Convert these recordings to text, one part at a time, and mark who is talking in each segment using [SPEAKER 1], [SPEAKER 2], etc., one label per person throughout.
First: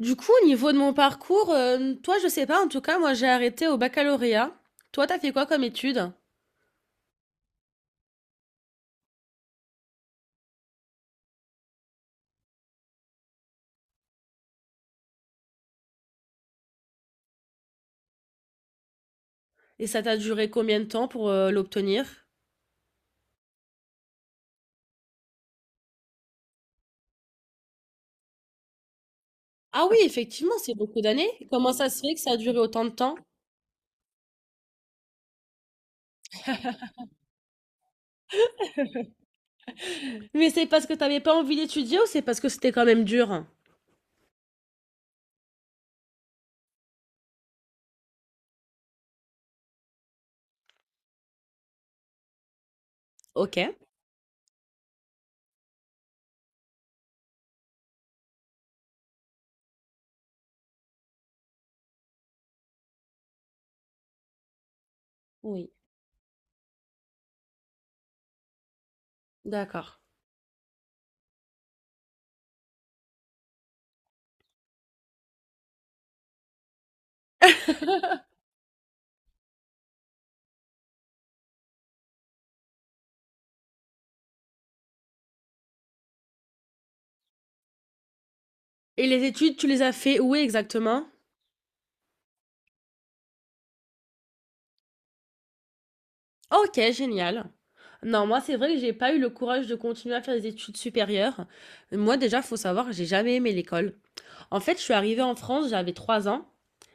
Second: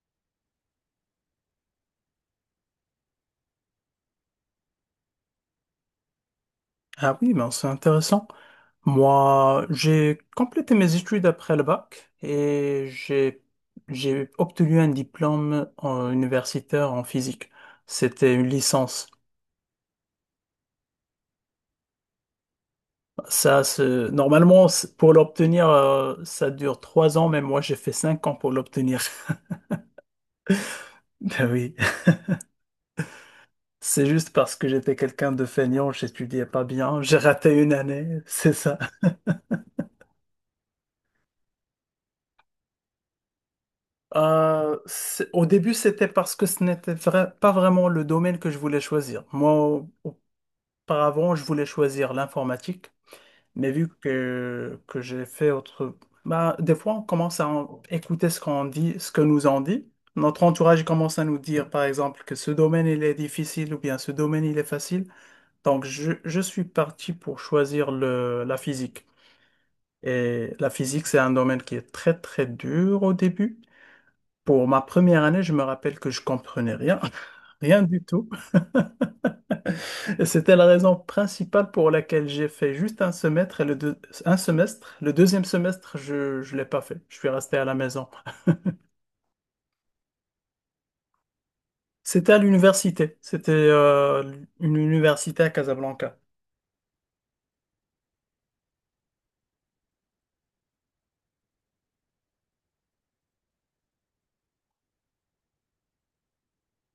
[SPEAKER 1] Du coup, au niveau de mon parcours, toi, je sais pas, en tout cas, moi, j'ai arrêté au baccalauréat. Toi, t'as fait quoi comme études?
[SPEAKER 2] Ah oui, ben c'est intéressant. Moi, j'ai complété mes études après le bac et j'ai obtenu un diplôme universitaire en physique. C'était une licence.
[SPEAKER 1] Et ça t'a duré combien de temps pour l'obtenir?
[SPEAKER 2] Ça, normalement, pour l'obtenir, ça dure trois ans, mais moi, j'ai fait cinq ans pour l'obtenir.
[SPEAKER 1] Ah oui, effectivement, c'est beaucoup d'années.
[SPEAKER 2] Ben
[SPEAKER 1] Comment
[SPEAKER 2] oui.
[SPEAKER 1] ça se fait que ça a duré autant de temps?
[SPEAKER 2] C'est juste parce que j'étais quelqu'un de feignant, j'étudiais pas bien, j'ai raté une année, c'est ça.
[SPEAKER 1] Mais c'est parce que t'avais pas envie d'étudier ou c'est parce que c'était quand même dur?
[SPEAKER 2] Au début, c'était parce que ce n'était pas vraiment le domaine que je voulais choisir. Auparavant, je voulais choisir l'informatique,
[SPEAKER 1] Ok.
[SPEAKER 2] mais vu que j'ai fait autre... Bah, des fois, on commence à écouter ce qu'on dit, ce que nous on dit. Notre entourage commence à nous dire, par exemple, que ce domaine, il est difficile ou bien ce domaine, il est facile.
[SPEAKER 1] Oui,
[SPEAKER 2] Donc, je suis parti pour choisir la physique.
[SPEAKER 1] d'accord.
[SPEAKER 2] Et la physique, c'est un domaine qui est très, très dur au début. Pour ma première année, je me rappelle que je comprenais rien, rien du tout. Et c'était la raison principale pour laquelle j'ai fait juste un semestre et un semestre. Le deuxième semestre, je l'ai pas fait. Je suis resté à la maison.
[SPEAKER 1] Et les études, tu les as fait où exactement?
[SPEAKER 2] C'était à l'université. C'était une université à Casablanca.
[SPEAKER 1] Ok, génial. Non, moi, c'est vrai que j'ai pas eu le courage de continuer à faire des études supérieures. Moi, déjà, faut savoir que j'ai jamais aimé l'école. En fait, je suis arrivée en France, j'avais 3 ans.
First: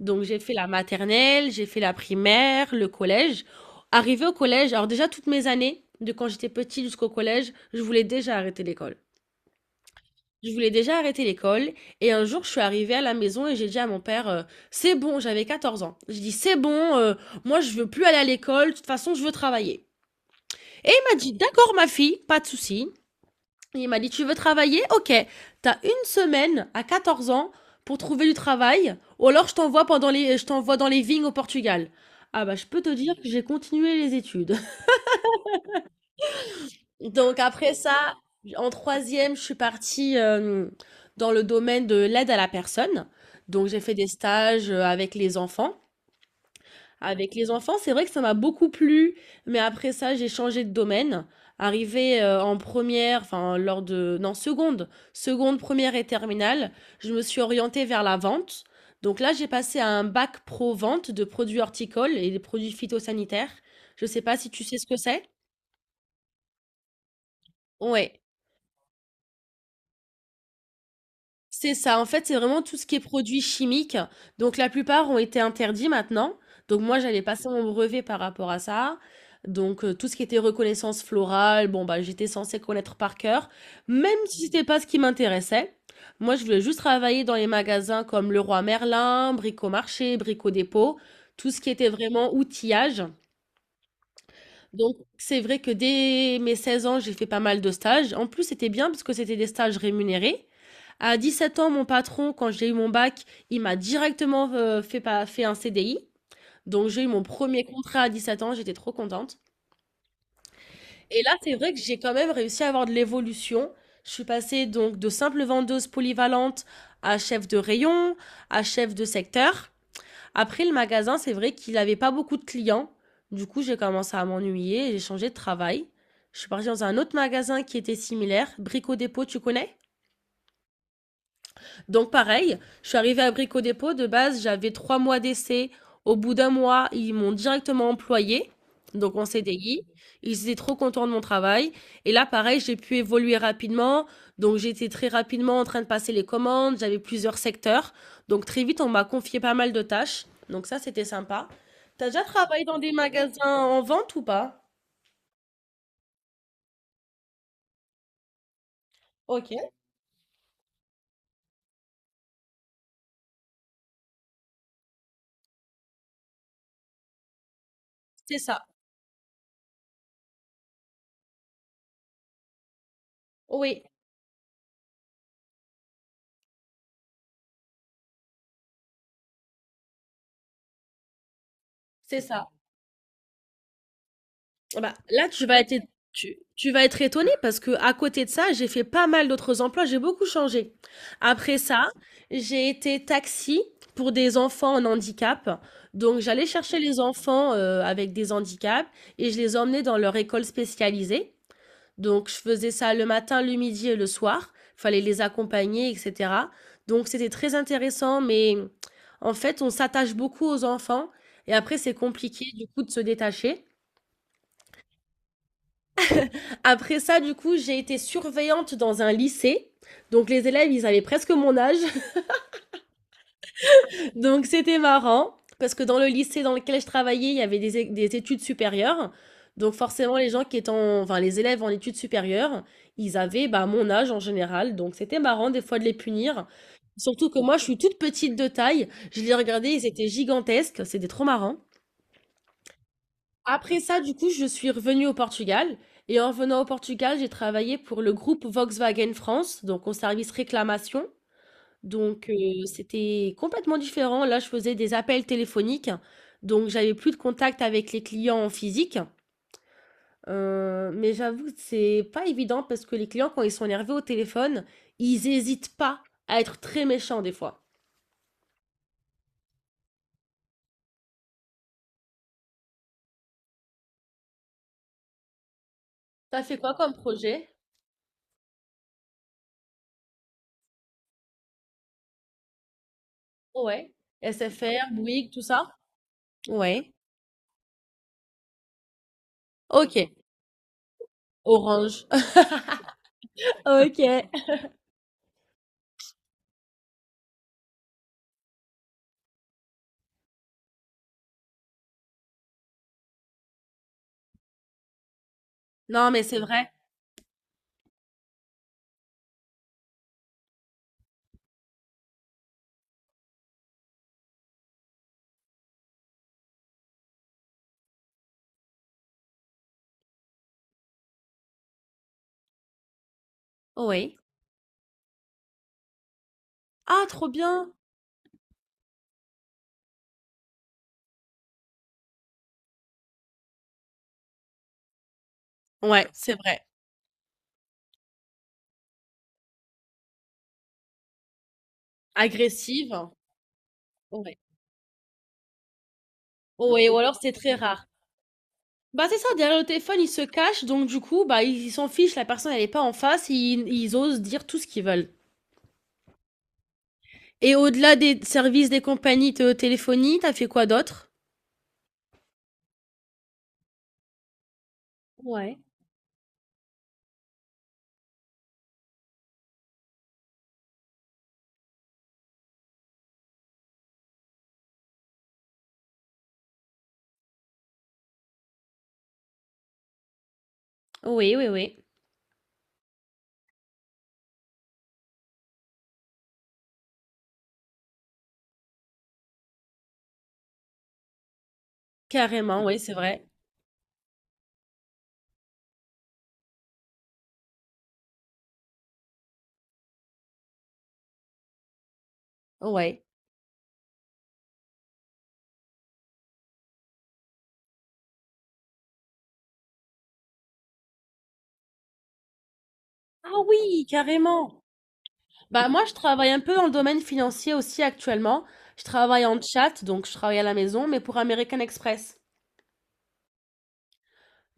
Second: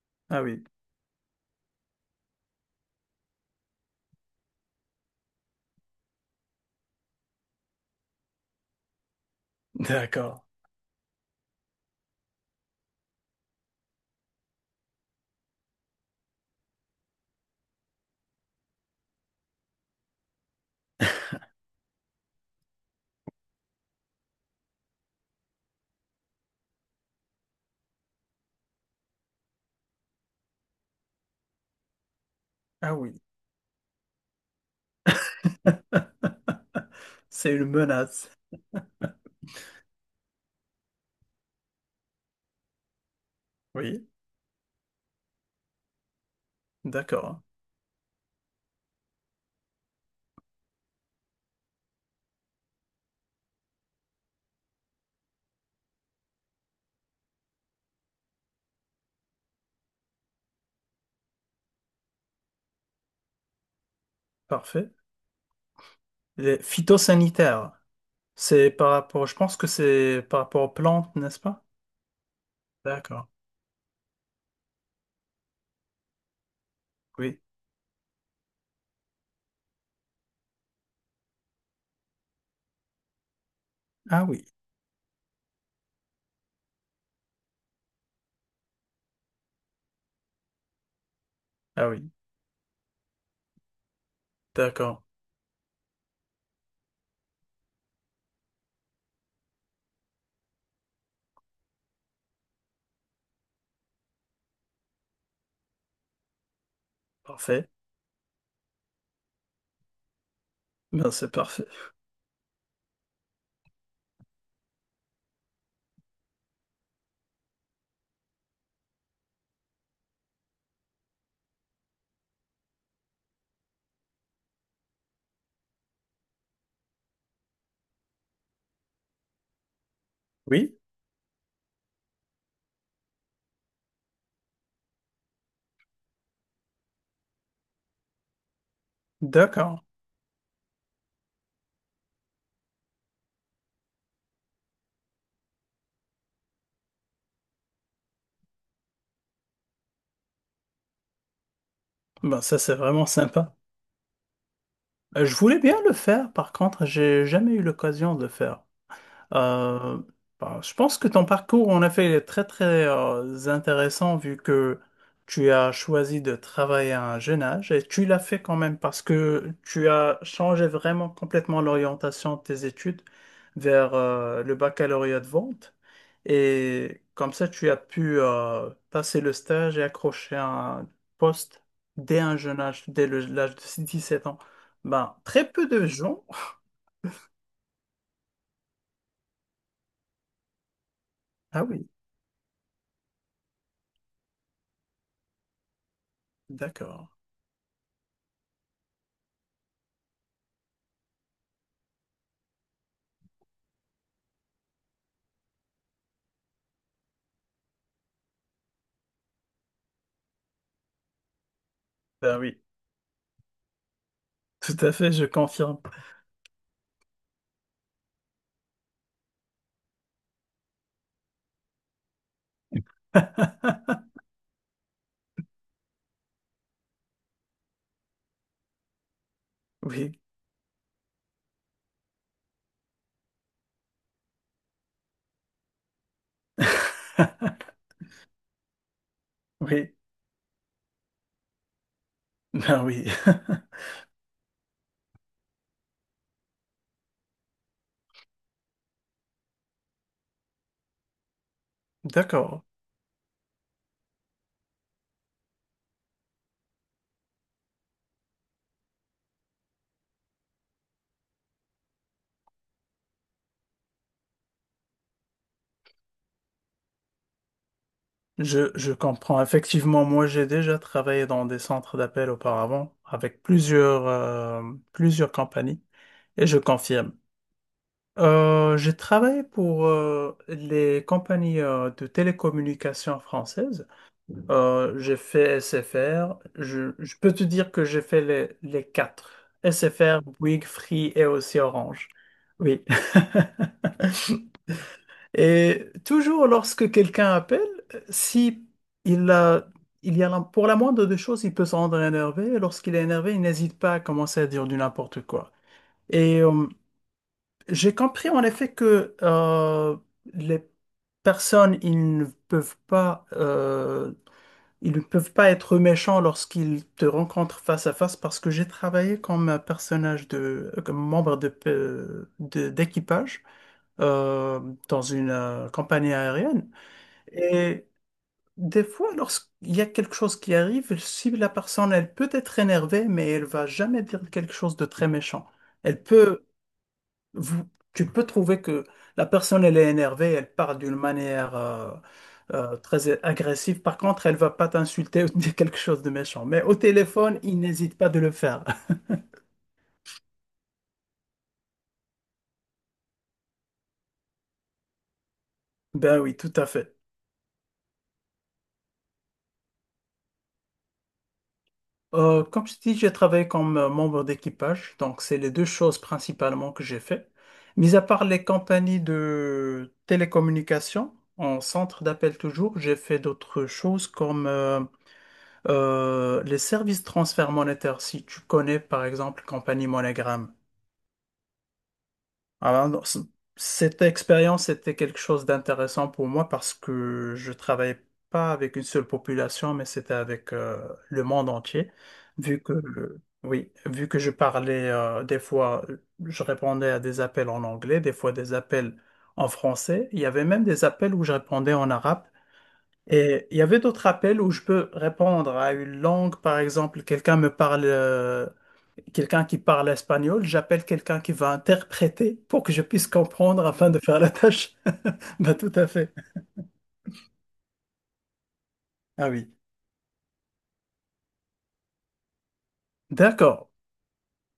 [SPEAKER 1] Donc j'ai
[SPEAKER 2] Ah
[SPEAKER 1] fait
[SPEAKER 2] oui,
[SPEAKER 1] la maternelle, j'ai fait la primaire, le collège. Arrivée au collège, alors déjà toutes mes années, de quand j'étais petite jusqu'au collège, je voulais déjà arrêter l'école.
[SPEAKER 2] d'accord.
[SPEAKER 1] Je voulais déjà arrêter l'école. Et un jour, je suis arrivée à la maison et j'ai dit à mon père, c'est bon, j'avais 14 ans. J'ai dit, c'est bon, moi je veux plus aller à l'école, de toute façon je veux travailler. Et il m'a dit, d'accord ma fille, pas de souci. Il m'a dit, tu veux travailler? Ok, t'as une semaine à 14 ans pour trouver du travail, ou alors je t'envoie pendant les, je t'envoie dans les vignes au Portugal. Ah bah, je peux te
[SPEAKER 2] Ah
[SPEAKER 1] dire
[SPEAKER 2] oui,
[SPEAKER 1] que j'ai continué les études. Donc
[SPEAKER 2] c'est une
[SPEAKER 1] après ça,
[SPEAKER 2] menace.
[SPEAKER 1] en troisième, je suis partie dans le domaine de l'aide à la personne. Donc j'ai fait des
[SPEAKER 2] Oui,
[SPEAKER 1] stages avec les enfants. Avec
[SPEAKER 2] d'accord.
[SPEAKER 1] les enfants, c'est vrai que ça m'a beaucoup plu, mais après ça, j'ai changé de domaine. Arrivé en première, enfin lors de, non, seconde, première et terminale, je me suis orientée vers la vente. Donc là, j'ai passé à un bac pro vente de produits horticoles et des produits phytosanitaires. Je sais pas si tu sais ce
[SPEAKER 2] Parfait.
[SPEAKER 1] que c'est.
[SPEAKER 2] Les phytosanitaires,
[SPEAKER 1] Ouais.
[SPEAKER 2] c'est par rapport, je pense que c'est par rapport aux plantes, n'est-ce pas?
[SPEAKER 1] C'est ça, en fait, c'est vraiment tout ce qui est
[SPEAKER 2] D'accord.
[SPEAKER 1] produits chimiques. Donc la plupart ont été interdits maintenant. Donc moi, j'allais
[SPEAKER 2] Oui.
[SPEAKER 1] passer mon brevet par rapport à ça. Donc tout ce qui était reconnaissance florale, bon bah j'étais censée connaître par cœur, même
[SPEAKER 2] Ah
[SPEAKER 1] si
[SPEAKER 2] oui,
[SPEAKER 1] c'était pas ce qui m'intéressait. Moi, je voulais juste travailler dans les magasins comme Leroy Merlin, Brico Marché, Brico Dépôt, tout ce qui était
[SPEAKER 2] ah oui,
[SPEAKER 1] vraiment outillage. Donc,
[SPEAKER 2] d'accord,
[SPEAKER 1] c'est vrai que dès mes 16 ans, j'ai fait pas mal de stages. En plus, c'était bien parce que c'était des stages rémunérés. À 17 ans, mon patron, quand j'ai eu mon bac, il m'a directement fait, pas- fait un CDI. Donc, j'ai eu mon premier
[SPEAKER 2] parfait.
[SPEAKER 1] contrat à 17 ans, j'étais trop contente.
[SPEAKER 2] Ben
[SPEAKER 1] Et
[SPEAKER 2] c'est
[SPEAKER 1] là, c'est
[SPEAKER 2] parfait.
[SPEAKER 1] vrai que j'ai quand même réussi à avoir de l'évolution. Je suis passée donc de simple vendeuse polyvalente à chef de rayon, à chef de secteur. Après, le magasin, c'est vrai qu'il n'avait pas beaucoup de clients. Du coup, j'ai commencé à m'ennuyer et j'ai changé de travail. Je suis partie dans un autre magasin qui était similaire, Brico Dépôt, tu connais?
[SPEAKER 2] Oui,
[SPEAKER 1] Donc pareil, je suis arrivée à Brico Dépôt, de base j'avais 3 mois d'essai. Au bout d'1 mois, ils m'ont directement employée, donc en
[SPEAKER 2] d'accord.
[SPEAKER 1] CDI. Ils étaient trop contents de mon travail. Et là, pareil, j'ai pu évoluer rapidement. Donc j'étais très rapidement en train de passer les commandes, j'avais plusieurs secteurs. Donc très vite, on m'a confié pas mal de tâches. Donc ça, c'était sympa. T'as déjà
[SPEAKER 2] Ben ça
[SPEAKER 1] travaillé
[SPEAKER 2] c'est
[SPEAKER 1] dans des
[SPEAKER 2] vraiment
[SPEAKER 1] magasins
[SPEAKER 2] sympa.
[SPEAKER 1] en vente ou pas?
[SPEAKER 2] Je voulais bien le faire, par contre, j'ai jamais eu l'occasion de le faire.
[SPEAKER 1] Ok,
[SPEAKER 2] Euh, Bah, je pense que ton parcours en effet est très très intéressant vu que tu as choisi de travailler à un jeune âge et tu l'as
[SPEAKER 1] c'est
[SPEAKER 2] fait quand
[SPEAKER 1] ça.
[SPEAKER 2] même parce que tu as changé vraiment complètement l'orientation de tes études
[SPEAKER 1] Oui,
[SPEAKER 2] vers le baccalauréat de vente et comme ça tu as pu passer le stage et accrocher un poste
[SPEAKER 1] c'est
[SPEAKER 2] dès un
[SPEAKER 1] ça.
[SPEAKER 2] jeune âge, l'âge de 17 ans.
[SPEAKER 1] Ah bah,
[SPEAKER 2] Ben,
[SPEAKER 1] là, tu
[SPEAKER 2] très
[SPEAKER 1] vas
[SPEAKER 2] peu
[SPEAKER 1] être,
[SPEAKER 2] de gens.
[SPEAKER 1] tu vas être étonné parce que à côté de ça, j'ai fait pas mal d'autres emplois, j'ai beaucoup changé. Après
[SPEAKER 2] Ah oui,
[SPEAKER 1] ça, j'ai été taxi pour des enfants en handicap. Donc j'allais chercher les
[SPEAKER 2] d'accord.
[SPEAKER 1] enfants, avec des handicaps et je les emmenais dans leur école spécialisée. Donc je faisais ça le matin, le midi et le soir. Fallait les accompagner et cetera. Donc c'était très intéressant, mais en fait, on s'attache beaucoup aux enfants et après c'est
[SPEAKER 2] Ben
[SPEAKER 1] compliqué
[SPEAKER 2] oui.
[SPEAKER 1] du coup de se détacher.
[SPEAKER 2] Tout à fait, je confirme.
[SPEAKER 1] Après ça, du coup, j'ai été surveillante dans un lycée. Donc les élèves, ils avaient presque mon âge. Donc c'était marrant. Parce que dans le lycée dans lequel je travaillais, il y avait des, des études supérieures. Donc
[SPEAKER 2] Oui.
[SPEAKER 1] forcément, les gens qui étaient enfin, les élèves en études supérieures, ils avaient bah, mon âge en général. Donc c'était marrant des fois de les punir. Surtout que moi, je suis toute petite de taille. Je les regardais, ils
[SPEAKER 2] Oui.
[SPEAKER 1] étaient gigantesques. C'était trop marrant.
[SPEAKER 2] Ben oui.
[SPEAKER 1] Après ça, du coup, je suis revenue au Portugal. Et en venant au Portugal, j'ai travaillé pour le groupe Volkswagen France, donc en service réclamation. Donc,
[SPEAKER 2] D'accord.
[SPEAKER 1] c'était complètement différent. Là, je faisais des appels téléphoniques. Donc, j'avais plus de contact avec les clients en physique. Mais j'avoue que c'est pas évident parce que les clients, quand ils sont énervés au téléphone, ils hésitent pas à être très méchants des fois.
[SPEAKER 2] Je comprends. Effectivement, moi, j'ai déjà travaillé dans des centres d'appel auparavant avec plusieurs, plusieurs compagnies
[SPEAKER 1] T'as
[SPEAKER 2] et
[SPEAKER 1] fait
[SPEAKER 2] je
[SPEAKER 1] quoi comme
[SPEAKER 2] confirme.
[SPEAKER 1] projet?
[SPEAKER 2] J'ai travaillé pour les compagnies de télécommunications françaises.
[SPEAKER 1] Ouais. SFR,
[SPEAKER 2] J'ai
[SPEAKER 1] Bouygues, tout
[SPEAKER 2] fait
[SPEAKER 1] ça?
[SPEAKER 2] SFR.
[SPEAKER 1] Ouais.
[SPEAKER 2] Je peux te dire que j'ai fait les quatre.
[SPEAKER 1] Ok.
[SPEAKER 2] SFR, Bouygues, Free et aussi
[SPEAKER 1] Orange.
[SPEAKER 2] Orange. Oui.
[SPEAKER 1] Ok.
[SPEAKER 2] Et toujours lorsque quelqu'un appelle, si il a, il y a pour la moindre des choses, il peut se rendre énervé. Et lorsqu'il est énervé, il n'hésite pas à commencer à dire du n'importe quoi.
[SPEAKER 1] Non, mais c'est
[SPEAKER 2] Et
[SPEAKER 1] vrai.
[SPEAKER 2] j'ai compris en effet que les personnes, ils ne peuvent pas ils ne peuvent pas être méchants lorsqu'ils te rencontrent face à face parce que j'ai travaillé comme un personnage de, comme membre de, d'équipage
[SPEAKER 1] Oui.
[SPEAKER 2] euh, dans une compagnie aérienne.
[SPEAKER 1] Ah, trop bien!
[SPEAKER 2] Et des fois, lorsqu'il y a quelque chose qui arrive, si la personne, elle peut être énervée, mais elle va jamais dire quelque chose de très méchant. Elle
[SPEAKER 1] Ouais, c'est
[SPEAKER 2] peut
[SPEAKER 1] vrai.
[SPEAKER 2] vous- tu peux trouver que la personne, elle est énervée, elle parle d'une manière
[SPEAKER 1] Agressive.
[SPEAKER 2] très agressive. Par contre, elle
[SPEAKER 1] Ouais.
[SPEAKER 2] va pas t'insulter ou te dire quelque chose de méchant. Mais au
[SPEAKER 1] Ouais, ou alors c'est
[SPEAKER 2] téléphone,
[SPEAKER 1] très
[SPEAKER 2] il
[SPEAKER 1] rare.
[SPEAKER 2] n'hésite pas de le faire.
[SPEAKER 1] Bah, c'est ça, derrière le téléphone, ils se cachent, donc du coup, bah, ils s'en fichent, la personne, elle est pas en face, ils osent dire tout ce qu'ils veulent.
[SPEAKER 2] Ben oui, tout à fait.
[SPEAKER 1] Et au-delà des services des compagnies de téléphonie, t'as fait quoi d'autre?
[SPEAKER 2] Comme je dis, j'ai travaillé comme membre d'équipage, donc c'est les
[SPEAKER 1] Ouais.
[SPEAKER 2] deux choses principalement que j'ai fait. Mis à part les compagnies de télécommunications, en centre d'appel toujours, j'ai fait d'autres choses comme les services de transfert monétaire, si tu connais par exemple Compagnie Monogram,
[SPEAKER 1] Oui, oui, oui.
[SPEAKER 2] alors, non, cette expérience était quelque chose d'intéressant pour moi parce que je travaillais pas avec une seule population, mais c'était avec le monde entier. Vu
[SPEAKER 1] Carrément,
[SPEAKER 2] que,
[SPEAKER 1] oui, c'est vrai.
[SPEAKER 2] oui, vu que je parlais des fois, je répondais à des appels en anglais, des fois des appels en français. Il y avait même des appels où je répondais en arabe.
[SPEAKER 1] Ouais.
[SPEAKER 2] Et il y avait d'autres appels où je peux répondre à une langue, par exemple, quelqu'un me parle, quelqu'un qui parle espagnol, j'appelle quelqu'un qui va interpréter pour que je puisse
[SPEAKER 1] Ah
[SPEAKER 2] comprendre
[SPEAKER 1] oui,
[SPEAKER 2] afin de faire la
[SPEAKER 1] carrément.
[SPEAKER 2] tâche. Bah,
[SPEAKER 1] Bah
[SPEAKER 2] tout
[SPEAKER 1] moi,
[SPEAKER 2] à
[SPEAKER 1] je
[SPEAKER 2] fait.
[SPEAKER 1] travaille un peu dans le domaine financier aussi actuellement. Je travaille
[SPEAKER 2] Ah
[SPEAKER 1] en
[SPEAKER 2] oui.
[SPEAKER 1] chat, donc je travaille à la maison, mais pour American Express.
[SPEAKER 2] D'accord.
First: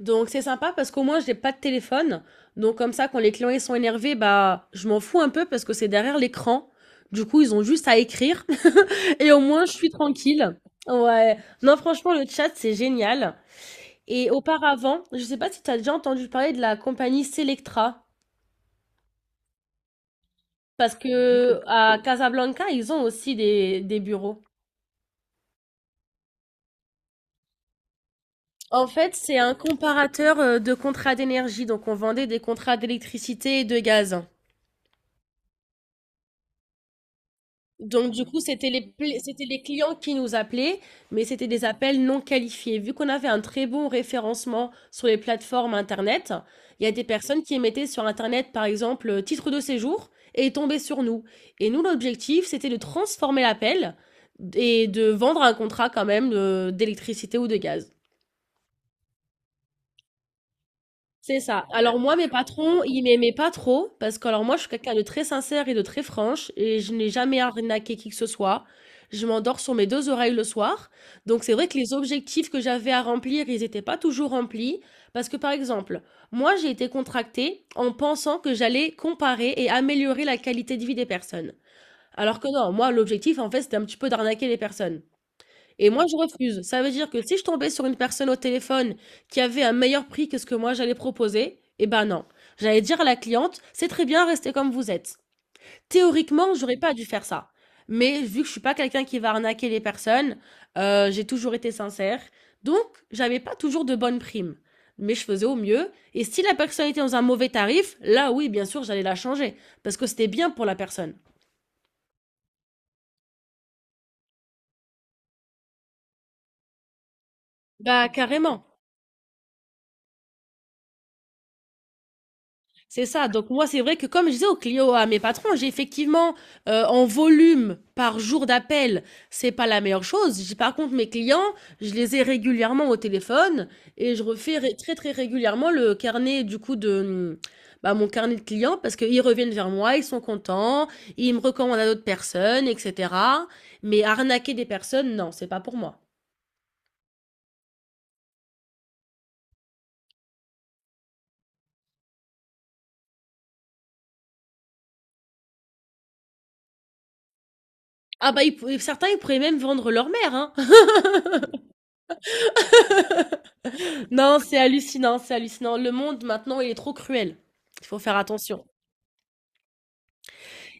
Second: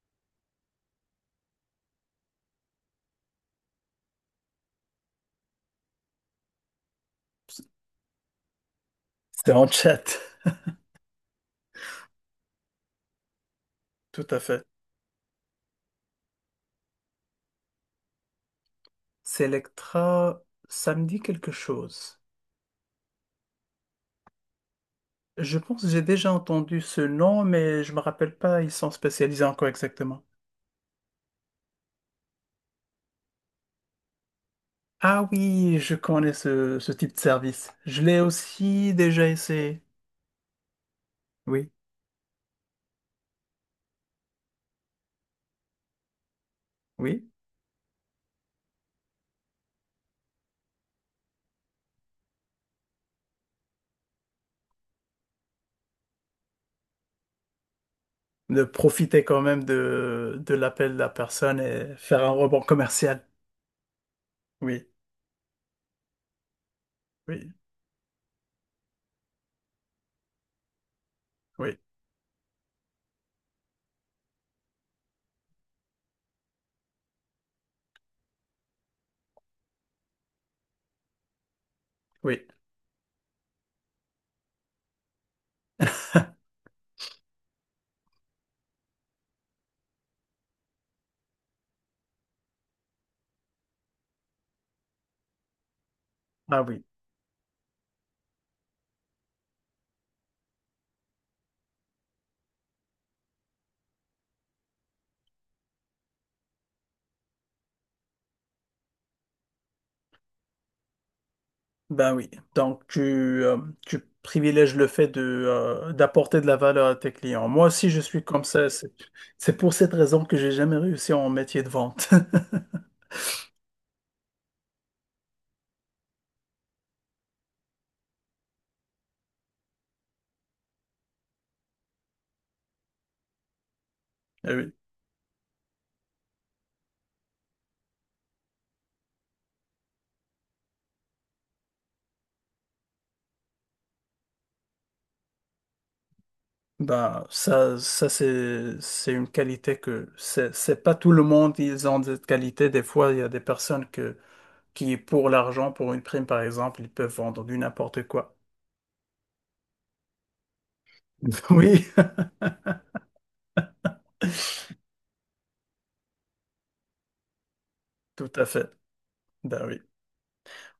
[SPEAKER 1] Donc c'est sympa parce qu'au moins je n'ai pas de téléphone. Donc comme ça quand les clients ils sont énervés, bah je m'en fous un peu parce que c'est derrière l'écran. Du coup, ils ont juste à écrire et au
[SPEAKER 2] C'est
[SPEAKER 1] moins
[SPEAKER 2] en
[SPEAKER 1] je suis
[SPEAKER 2] chat.
[SPEAKER 1] tranquille. Ouais. Non, franchement le chat c'est génial.
[SPEAKER 2] Tout
[SPEAKER 1] Et
[SPEAKER 2] à fait.
[SPEAKER 1] auparavant, je sais pas si tu as déjà entendu parler de la compagnie Selectra
[SPEAKER 2] Selectra,
[SPEAKER 1] parce
[SPEAKER 2] ça me dit quelque
[SPEAKER 1] que à
[SPEAKER 2] chose.
[SPEAKER 1] Casablanca, ils ont aussi des bureaux.
[SPEAKER 2] Je pense que j'ai déjà entendu ce nom, mais je me rappelle pas, ils
[SPEAKER 1] En
[SPEAKER 2] sont
[SPEAKER 1] fait, c'est
[SPEAKER 2] spécialisés
[SPEAKER 1] un
[SPEAKER 2] en quoi exactement.
[SPEAKER 1] comparateur de contrats d'énergie. Donc on vendait des contrats d'électricité et de gaz.
[SPEAKER 2] Ah oui, je connais ce type de service. Je
[SPEAKER 1] Donc,
[SPEAKER 2] l'ai
[SPEAKER 1] du coup, c'était les,
[SPEAKER 2] aussi déjà
[SPEAKER 1] c'était les
[SPEAKER 2] essayé.
[SPEAKER 1] clients qui nous appelaient, mais c'était des
[SPEAKER 2] Oui.
[SPEAKER 1] appels non qualifiés. Vu qu'on avait un très bon référencement sur les plateformes Internet, il y a des
[SPEAKER 2] Oui,
[SPEAKER 1] personnes qui mettaient sur Internet, par exemple, titre de séjour et tombaient sur nous. Et nous, l'objectif, c'était de transformer l'appel et de vendre un contrat quand même d'électricité ou de gaz.
[SPEAKER 2] de profiter quand même de l'appel de la
[SPEAKER 1] C'est
[SPEAKER 2] personne
[SPEAKER 1] ça.
[SPEAKER 2] et
[SPEAKER 1] Alors moi,
[SPEAKER 2] faire
[SPEAKER 1] mes
[SPEAKER 2] un rebond
[SPEAKER 1] patrons, ils
[SPEAKER 2] commercial.
[SPEAKER 1] m'aimaient pas trop parce que alors moi, je suis
[SPEAKER 2] Oui,
[SPEAKER 1] quelqu'un de très sincère et de très franche et je n'ai jamais
[SPEAKER 2] oui,
[SPEAKER 1] arnaqué qui que ce soit. Je m'endors sur mes deux oreilles le soir. Donc c'est vrai que
[SPEAKER 2] oui,
[SPEAKER 1] les objectifs que j'avais à remplir, ils n'étaient pas toujours remplis parce que par exemple, moi, j'ai été contractée en pensant que j'allais comparer et améliorer la qualité de vie des personnes. Alors
[SPEAKER 2] oui.
[SPEAKER 1] que non, moi, l'objectif, en fait, c'était un petit peu d'arnaquer les personnes. Et moi, je refuse. Ça veut dire que si je tombais sur une personne au téléphone qui avait un meilleur prix que ce que moi j'allais proposer, eh ben non. J'allais dire à la cliente, c'est très bien, restez comme vous êtes. Théoriquement,
[SPEAKER 2] Ah
[SPEAKER 1] j'aurais
[SPEAKER 2] oui,
[SPEAKER 1] pas dû faire ça. Mais vu que je suis pas quelqu'un qui va arnaquer les personnes, j'ai toujours été sincère. Donc, j'avais pas toujours de bonnes primes. Mais je faisais au mieux. Et si la personne était dans un mauvais tarif, là oui, bien sûr, j'allais la changer. Parce que c'était bien pour la personne.
[SPEAKER 2] ben oui. Donc euh, tu privilèges le fait de, d'apporter de la valeur à tes clients. Moi aussi, je
[SPEAKER 1] Bah,
[SPEAKER 2] suis comme
[SPEAKER 1] carrément.
[SPEAKER 2] ça. C'est pour cette raison que j'ai jamais réussi en métier de vente.
[SPEAKER 1] C'est ça. Donc moi, c'est vrai que comme je disais aux clients, à mes patrons, j'ai effectivement en volume par jour d'appel, c'est pas la meilleure chose. J'ai- Par contre, mes clients, je les ai régulièrement au téléphone et je
[SPEAKER 2] Eh
[SPEAKER 1] refais
[SPEAKER 2] oui.
[SPEAKER 1] très très régulièrement le carnet du coup de bah, mon carnet de clients parce qu'ils reviennent vers moi, ils sont contents, ils me recommandent à d'autres personnes, etc. Mais arnaquer des personnes, non, c'est pas pour moi.
[SPEAKER 2] Ben, ça c'est une qualité que c'est pas tout le monde, ils ont cette qualité. Des fois, il y a des personnes que qui, est pour l'argent, pour une prime par exemple, ils peuvent vendre du n'importe
[SPEAKER 1] Ah
[SPEAKER 2] quoi.
[SPEAKER 1] bah certains ils pourraient même vendre leur mère, hein.
[SPEAKER 2] Oui,
[SPEAKER 1] Non, c'est hallucinant, c'est hallucinant. Le monde maintenant, il est trop cruel. Il faut faire
[SPEAKER 2] tout à
[SPEAKER 1] attention.
[SPEAKER 2] fait. Ben oui.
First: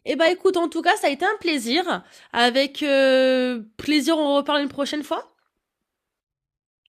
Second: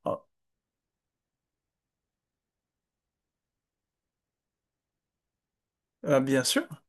[SPEAKER 1] Eh
[SPEAKER 2] Ah,
[SPEAKER 1] ben, écoute, en tout cas, ça a été un plaisir. Avec plaisir, on reparle une prochaine fois.
[SPEAKER 2] Bien sûr.